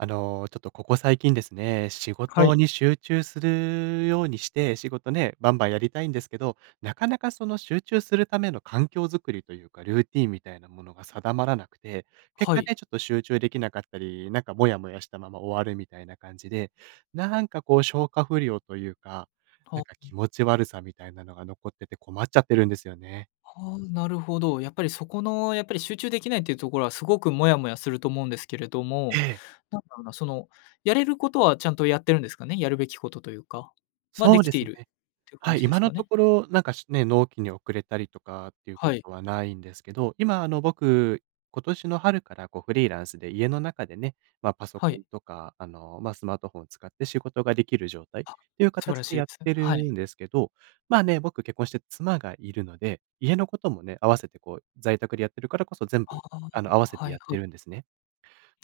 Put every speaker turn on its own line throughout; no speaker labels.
あの、ちょっとここ最近ですね、仕
は
事
い。
に集中するようにして、仕事ね、バンバンやりたいんですけど、なかなかその集中するための環境づくりというか、ルーティンみたいなものが定まらなくて、結
は
果
い。
ね、ちょっと集中できなかったり、なんかモヤモヤしたまま終わるみたいな感じで、なんかこう消化不良というか、な
ほ、
んか気
ん。
持ち悪さみたいなのが残ってて困っちゃってるんですよね。
ああ、なるほど。やっぱりそこの、やっぱり集中できないというところはすごくモヤモヤすると思うんですけれど
え
も、
え。
なんだろうな、そのやれることはちゃんとやってるんですかね？やるべきことというか、ま、で
そう
き
で
て
す
い
ね。
るっていう感
はい、
じで
今
す
の
か
と
ね？
ころなんかしね、納期に遅れたりとかっていうこ
はい。
とはないんですけど、今あの、僕、今年の春からこうフリーランスで家の中でね、ま、パソ
は
コ
い。
ンとか、あの、ま、スマートフォンを使って仕事ができる状態
あ、
という
素晴
形
らし
で
いで
やっ
すね。
て
は
る
い。
んですけど、ま、ね、僕結婚して妻がいるので、家のこともね、合わせてこう、在宅でやってるからこそ全
あ
部、あの、合わ
あ、
せて
はい
やっ
はい。
てるんですね。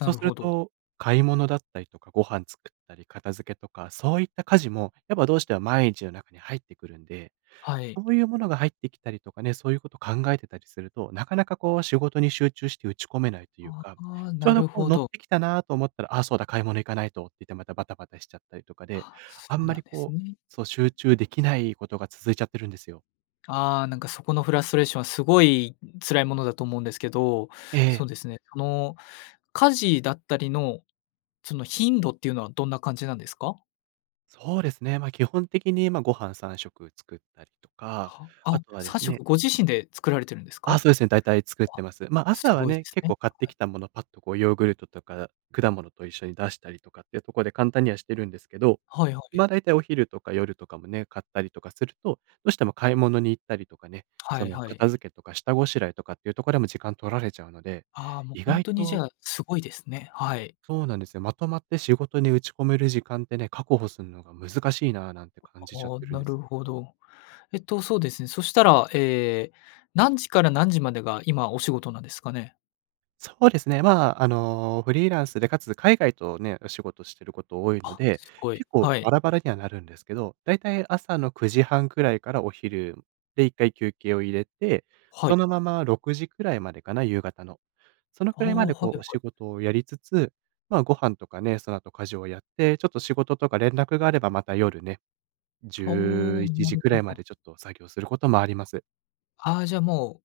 な
う
る
す
ほ
る
ど。
と、買い物だったりとか、ご飯作ったり、片付けとか、そういった家事もやっぱどうしても毎日の中に入ってくるんで、
はい。
そういうものが入ってきたりとかね、そういうことを考えてたりすると、なかなかこう仕事に集中して打ち込めないという
あ
か、
あ、
ちょう
な
ど
る
こう
ほ
乗っ
ど。
てきたなと思ったら、あ、そうだ、買い物行かないとって言ってまたバタバタしちゃったりとかで、
あ、そ
あ
う
んま
なん
り
です
こう、
ね。
そう、集中できないことが続いちゃってるんですよ。
ああ、なんか、そこのフラストレーションは、凄い辛いものだと思うんですけど。
ええ。
そうですね、あの家事だったりの、その頻度っていうのはどんな感じなんですか？
そうですね。まあ、基本的に、まあ、ご飯3食作ったりとか、
は、あ、
あとはで
さん
す
しょ
ね。
くご自身で作られてるんですか？
あ、
わ、
そうですね。大体作ってます。まあ、朝は
凄いで
ね。
す
結
ね。
構、買って
はい。
きたものパッと、こう、ヨーグルトとか、果物と一緒に出したりとかっていうところで、簡単にはしてるんですけど、
はいは
ま
い。
あ、大体お昼とか夜とかもね。買ったりとかすると、どうしても買い物に行ったりとかね。
は
そ
い
の
はい。
片付けとか、下ごしらえとかっていうところでも、時間取られちゃうので、
ああ、もう
意
ほん
外
とに、じ
と
ゃあ、凄いですね。はい。
そうなんですよ。まとまって仕事に打ち込める時間ってね、確保するのが難しいな、なんて
あ
感じちゃっ
あ、
てるん
な
で
る
す。
ほど。えっと、そうですね。そしたら、ええ、何時から何時までが、今お仕事なんですかね？
そうですね。ま、あの、フリーランスで、かつ海外とね、お仕事してること多いの
あ、
で、
凄い。
結構
は
バ
い。
ラバラにはなるんですけど、大体、朝の9時半くらいから、お昼で1回休憩を入れて、
はい。
そのまま6時くらいまでかな、夕方の。その
あ
く
あ、
らいまで、
は
こ
い
う、
は
お
い。
仕事をやりつつ。まあ、ご飯とかね、その後、家事をやって、ちょっと仕事とか連絡があれば、また夜ね。じ
ああ、
ゅういち
な
じ
る
くら
ほ
いま
ど。
で、ちょっと作業することもあります。
ああ、じゃあも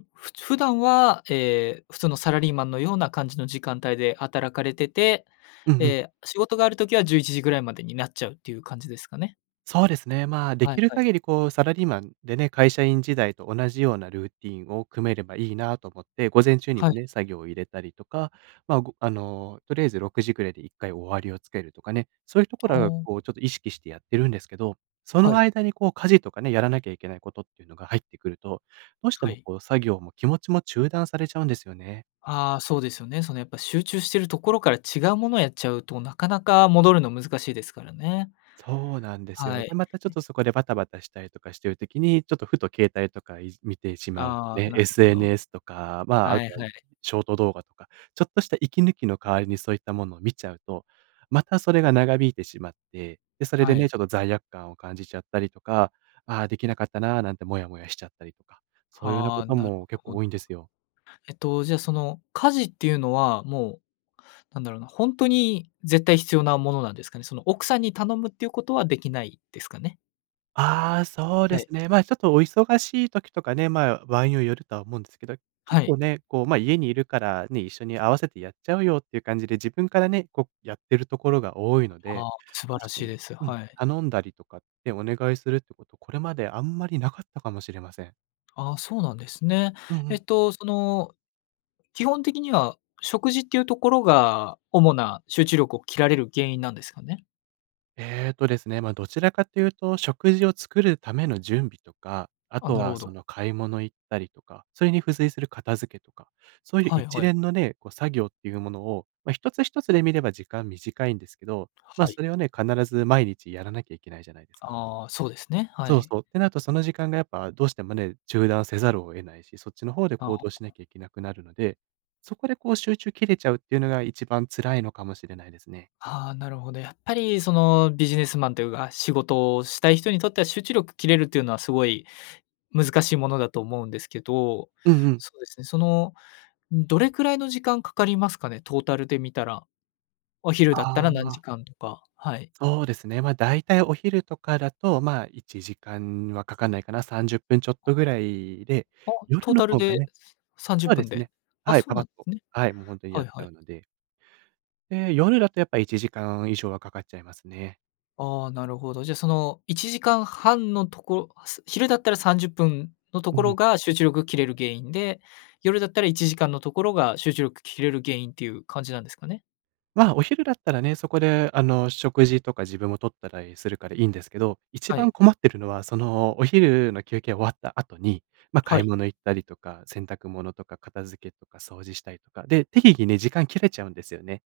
う、ふつ普段は、え、普通のサラリーマンのような感じの時間帯で働かれてて、
うんうん。
え、仕事がある時は11時ぐらいまでになっちゃうっていう感じですかね。
そうですね。ま、で
はい
きる
はい。
限りこう、サラリーマンでね、会社員時代と同じようなルーティンを組めればいいなと思って、午前中に
は
も
い。
ね、作業を入れたりとか、ま、ごあの、とりあえず6時ぐらいで1回終わりをつけるとかね、そういうとこ
は
ろあが
あ。
こう、ちょっと意識してやってるんですけど、そ
は
の
い。
間にこう、家事とかね、やらなきゃいけないことっていうのが入ってくると、どうして
は
も
い。
こう、作業も気持ちも中断されちゃうんですよね。
ああ、そうですよね。その、やっぱ集中してるところから違うものをやっちゃうと、なかなか戻るの難しいですからね。
そうなんです
は
よ。で、
い。
またちょっ
うん。
とそこでバタバタしたりとかしてる時に、ちょっとふと携帯とかいじ見てしまう、
ああ、
ね、
なるほど。
SNS とか、ま、あ
はい
とはい
はい。
ショート動画とか、ちょっとした息抜きの代わりにそういったものを見ちゃうと、またそれが長引いてしまって、で、それで
は
ね、
い。
ちょっと罪悪感を感じちゃったりとか「ああ、できなかったな」なんてモヤモヤしちゃったりとか、そういうような
は
こ
あ、
と
なる
も結
ほ
構
ど。
多いんですよ。
えっと、じゃあその、家事っていうのはもう、なんだろうな、ほんとに絶対必要なものなんですかね？その、奥さんに頼むっていうことはできないですかね？
ああ、そう
は
です
い。
ね。ま、ちょっとお忙しい時とかね、まあ、場合によよるとは思うんですけど、
は
結
い。
構ね、こうま、家にいるからね、一緒に合わせてやっちゃうよっていう感じで、自分からね、こうやってるところが多いので、
ああ、素晴ら
確か
しい
に
です、
うん、
はい。
頼んだりとかってお願いするってこと、これまであんまりなかったかもしれません。
ああ、そうなんですね。
うんう
えっ
ん。
と、その、基本的には食事っていうところが主な集中力を切られる原因なんですかね？
えっとですね、ま、どちらかというと食事を作るための準備とか、あ
あ、
と
なる
は
ほ
そ
ど。
の買い物行ったりとか、それに付随する片付けとか、そういう
はい
一
はい。
連のね、こう作業っていうものを、ま、一つ一つで見れば時間短いんですけど、ま、
はい。
それはね、必ず毎日やらなきゃいけないじゃないですか？
ああ、そうですね、は
そう
い。
そう。ってなるとその時間がやっぱどうしてもね、中断せざるを得ないし、そっちの方で
あ
行
あ。
動しなきゃいけなくなるので、そこでこう集中切れちゃうっていうのが一番辛いのかもしれないですね。
ああ、なるほど。やっぱりそのビジネスマンというか、仕事をしたい人にとっては集中力切れるっていうのはすごい、難しいものだと思うんですけど、
うんうん。
そうですね、その、ん、どれくらいの時間かかりますかね？トータルで見たら。お昼だった
あ
ら何
あ。
時間とか、はい。
そうですね。ま、大体お昼とかだと、まあ、1時間はかかんないかな。30分ちょっとぐらいで、
あ、ト
夜
ー
の
タル
方が
で、
ね
すさんじゅ
そ
っ
う
ぷ
で
ん
す
で？
ね。
あ、
はい、
そう
パパ
な
ッ
ん
と、
ね。
はい、もうほんとに
は
やっ
い
ち
は
ゃ
い。
うので。で、夜だとやっぱ1時間以上はかかっちゃいますね。
ああ、なるほど。じゃあ、その1時間半のとこ、す昼だったら、30分のと
う
ころ
ん。
が、集中力切れる原因で、夜だったら、1時間のところが、集中力切れる原因っていう感じなんですかね？
まあ、お昼だったらね。そこで、あの、食事とか、自分をとったらいするからいいんですけど、一
は
番
い。
困ってるのは、そのお昼の休憩が終わった後に、まあ、
は
買い
い。
物行ったりとか、洗濯物とか、片付けとか、掃除したりとか。で、適宜ね、時間切れちゃうんですよね。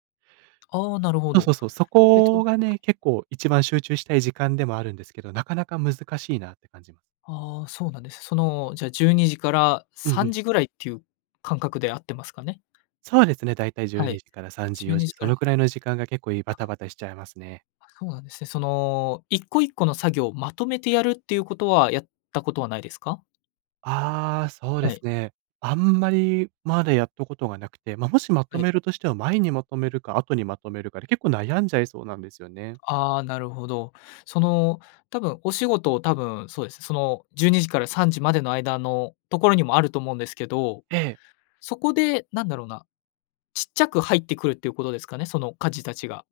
ああ、なるほ
そうそ
ど。
うそう。そ
えっと。
こがね、結構、一番集中したい時間でもあるんですけど、なかなか難しいなって感じま…
ああ、そうなんです。その、じゃあ12時から
うん
さ
う
ん
ん。
じぐらいっていう感覚で合ってますかね？
そうですね、大体じゅう
は
に
い、
じから3時、
じゅう
よ
に
じ、
じ
そ
から
のくらいの時間が、結構いバタ
あ。
バタしちゃいますね。
あ、そうなんですね。その一個一個の作業をまとめてやるって言う事はやったことはないですか？
ああ、そうで
は
す
い。
ね。あんまり、まだやったことがなくて、まあ、もし、ま
は
と
い。
めるとしては、前にまとめるか、後にまとめるかで、結構悩んじゃいそうなんですよね。
ああ、なるほど。その多分お仕事を、多分そうですね、その12時から3時までの間のところにもあると思うんですけど、
ええ。
そこで、何だろうな、小っちゃく入ってくるって言う事ですかね？その家事たちが。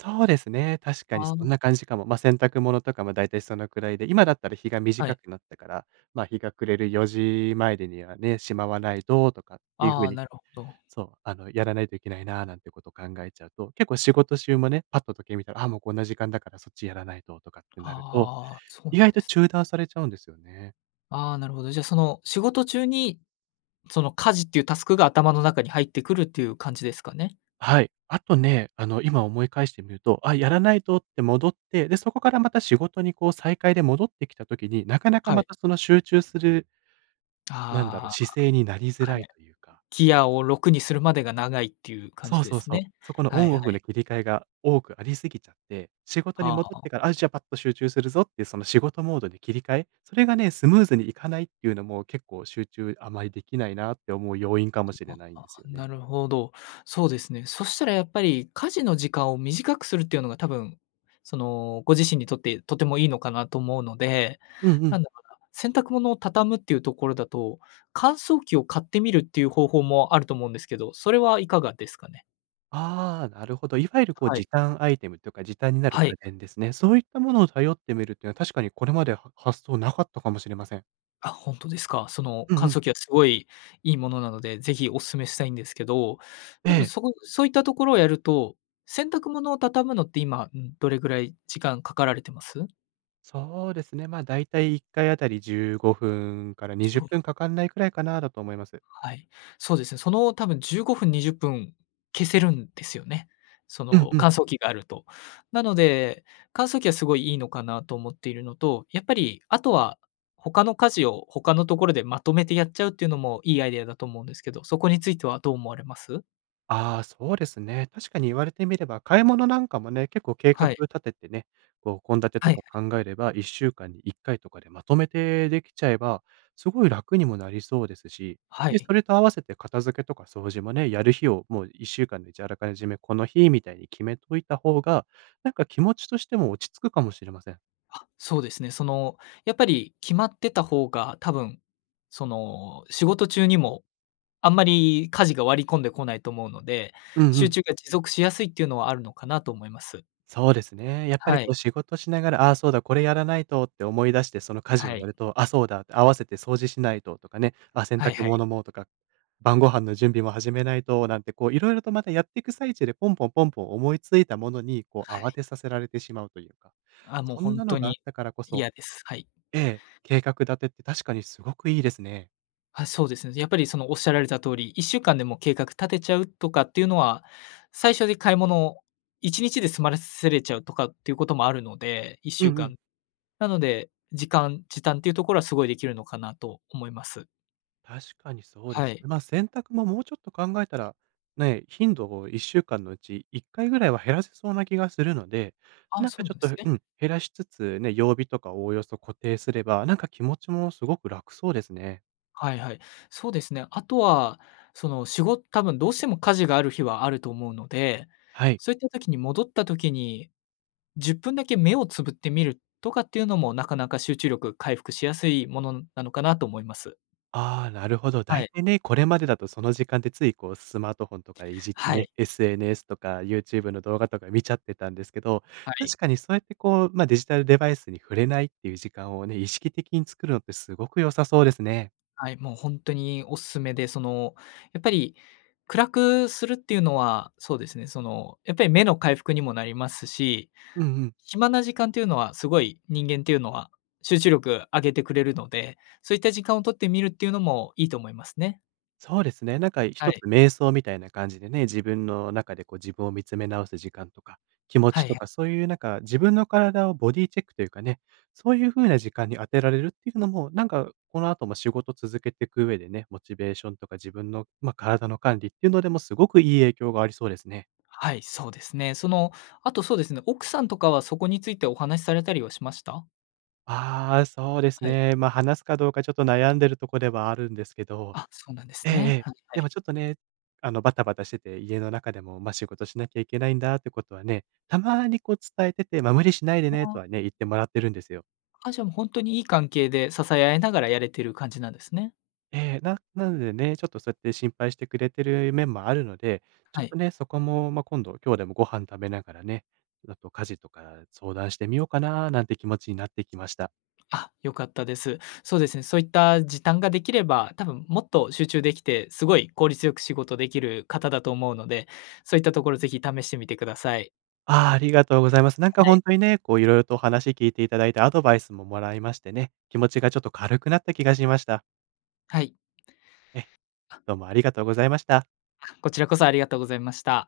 そうですね。確かに
あ
そん
あ。
な感じかも。ま、洗濯物とかも大体そのくらいで。今だったら日が
はい。
短くなったから、ま、日が暮れる4時前でにはね、しまわないととかっていう風
ああ、
に
なるほど。
そう、あの、やらないといけないななんてことを考えちゃうと、結構仕事中もね、パッと時計見たら、あ、もうこんな時間だからそっちやらないととかってなると、
ああ、そう
意
なん
外
で
と
す。
中断されちゃうんですよね。
あ、なるほど。じゃあその仕事中にその家事っていうタスクが頭の中に入ってくるっていう感じですかね？
はい。あとね、あの、今思い返してみると、あ、やらないとって戻って、で、そこからまた仕事にこう再開で戻ってきた時に、なかなか
は
ま
い。
たその集中するなんだろ
あ
う、
あ、
姿勢になりづら
は
い
い。
というか。
ギアを6にするまでが長いっていう感
そ
じ
う
で
そう
す
そう。
ね。
そこの
は
オ
い
ン
は
オフ
い。
の切り替えが多くありすぎちゃって、仕事に
は
戻っ
あ。
てから、あ、じゃあパッと集中するぞっていうその仕事モードに切り替え、それがね、スムーズにいかないっていうのも結構集中あまりできないなって思う要因か
こ
も
れ
しれ
は、
ないん
ああ、
ですよね。
なるほど。そうですね。そしたらやっぱり家事の時間を短くするっていうのが多分、その、ご自身にとって、とてもいいのかなと思うので。
うんう
な
ん。
んだろうな、洗濯物をたたむっていうところだと、乾燥機を買ってみるっていう方法もあると思うんですけど、それはいかがですかね？
ああ、なるほど。いわゆるこう、
はい。
時短アイテムというか時短になる
はい。
家電ですね。そういったものを頼ってみるというのは確かにこれまでは、は発想なかったかもしれません。
あ、ほんとですか？その
うんう
乾
ん。
燥機はすごい、いいものなので、是非お勧めしたいんですけど、多
え
分
え。
そこそういったところをやると、洗濯物を畳むのって今、んどれぐらい時間かかられてます？
そうですね。ま、だいたい1回あたり15分からに
じゅ
じゅ
う
っ
ごふ
ぷ
ん。
んかかんないくらいかなだと思います。
はい、そうですね。その、多分15分20分消せるんですよね。そ
うん
の
うん。
乾燥機があると。なので、乾燥機はすごいいいのかなと思っているのと、やっぱりあとは、他の家事を他のところでまとめてやっちゃうっていうのもいいアイデアだと思うんですけど、そこについてはどう思われます？
ああ、そうですね。確かに言われてみれば買い物なんかもね、結構計
は
画
い。
立ててね、こう献立
はい
と
は
か
い。
考えれば1週間に1回とかでまとめてできちゃえば、すごい楽にもなりそうですし、
は
で、
い。
それと合わせて片付けとか掃除もね、やる日をもう1週間で、じゃああらかじめこの日みたいに決めといた方が、なんか気持ちとしても落ち着くかもしれません。
あ、そうですね。その、やっぱり決まってた方が多分、その、仕事中にもあんまり家事が割り込んでこないと思うので、
うんう
集
ん。
中が持続しやすいっていうのはあるのかなと思います。
そうですね。やっぱり
は
こ
い。
う仕事しながら、あ、そうだ、これやらないとって思い出してその家事を
はい。
やると、あ、そうだって合わせて掃除しないととかね、あ、洗
はい
濯
はい。
物もとか、晩御飯の準備も始めないとなんてこう色々とまたやっていく最中でポンポンポンポン思いついたものに、こう
はい。
慌てさせられてしまうというか。
あ、もう
そ
ほ
ん
ん
な
と
のがあ
に
ったからこそ、
嫌です。はい。
ええ、計画立てって確かにすごくいいですね。
あ、そうですね。やっぱりそのおっしゃられた通り1週間でも計画立てちゃうとかっていうのは、最初に買い物を1日で済ませれちゃうとかっていうこともあるので、いっし
う
ゅう
んう
か
ん。
ん。なので、時間、時短というところはすごいできるのかなと思います。
確かにそうで
は
す
い。
ね。ま、洗濯ももうちょっと考えたら、ね、頻度を1週間のうち1回ぐらいは減らせそうな気がするので、
あ、
なん
そ
か
う
ち
な
ょっ
んです
と
ね。
うん、減らしつつね、曜日とかおおよそ固定すれば、なんか気持ちもすごく楽そうですね。
はいはい。そうですね。あとはその、しご多分どうしても家事がある日はあると思うので、
はい。
そういった時に戻った時に、10分だけ目をつぶってみるとかっていうのも、なかなか集中力回復しやすいものなのかなと思います。
ああ、なるほど。
は
大
い。
体ね、これまでだとその時間でついこう、スマートフォンとかいじって
は
ね、
い。
SNS とか YouTube の動画とか見ちゃってたんですけど、
はい。
確かにそうやってこう、ま、デジタルデバイスに触れないっていう時間をね、意識的に作るのってすごく良さそうですね。
はい、もうほんとにおすすめで、その、やっぱり暗くするっていうのは、そうですね、その、やっぱり目の回復にもなりますし、
うんうん。
暇な時間というのはすごい人間っていうのは集中力上げてくれるので、そういった時間を取ってみるっていうのもいいと思いますね。
そうですね。なんか
は
一つ、
い。
瞑想みたいな感じでね、自分の中でこう、自分を見つめ直す時間とか、気持
は
ち
い
と
はい。
かそういうなんか自分の体をボディチェックというかね、そういう風な時間に当てられるっていうのも、なんかこのあとも仕事続けてく上でね、モチベーションとか自分の、ま、体の管理っていうのでもすごくいい影響がありそうですね。
はい、そうですね。その、あとそうですね、奥さんとかはそこについてお話されたりはしました？
ああ、そうです
はい。
ね。ま、話すかどうかちょっと悩んでるとこではあるんですけど、
あ、そうなんで
え
す
ええ
ね。
え。
はいは
で
い。
もちょっとね、あの、バタバタしてて、家の中でも、ま、仕事しなきゃいけないんだってことはね、たまにこう伝えてて、ま、無理しないで
あ
ねと
あ。
はね、言ってもらってるんですよ。
あ、じゃもう、ほんとにいい関係で支え合いながらやれてる感じなんですね。
ええ、ななのでね、ちょっとそうやって心配してくれてる面もあるので、ち
は
ょっ
い。
とね、そこもま今度、今日でもご飯食べながらね、もっと家事とか相談してみようかななんて気持ちになってきました。
あ、良かったです。そうですね、そういった時短ができれば、多分もっと集中できて、すごい効率よく仕事できる方だと思うので、そういったところぜひ試してみてください。
ああ、ありがとうございます。なん
は
かほ
い。
んとにね、こう、色々と話聞いていただいてアドバイスももらいましてね、気持ちがちょっと軽くなった気がしました。
はい。
え、
あ
どうもありがとうございました。
あ、こちらこそありがとうございました。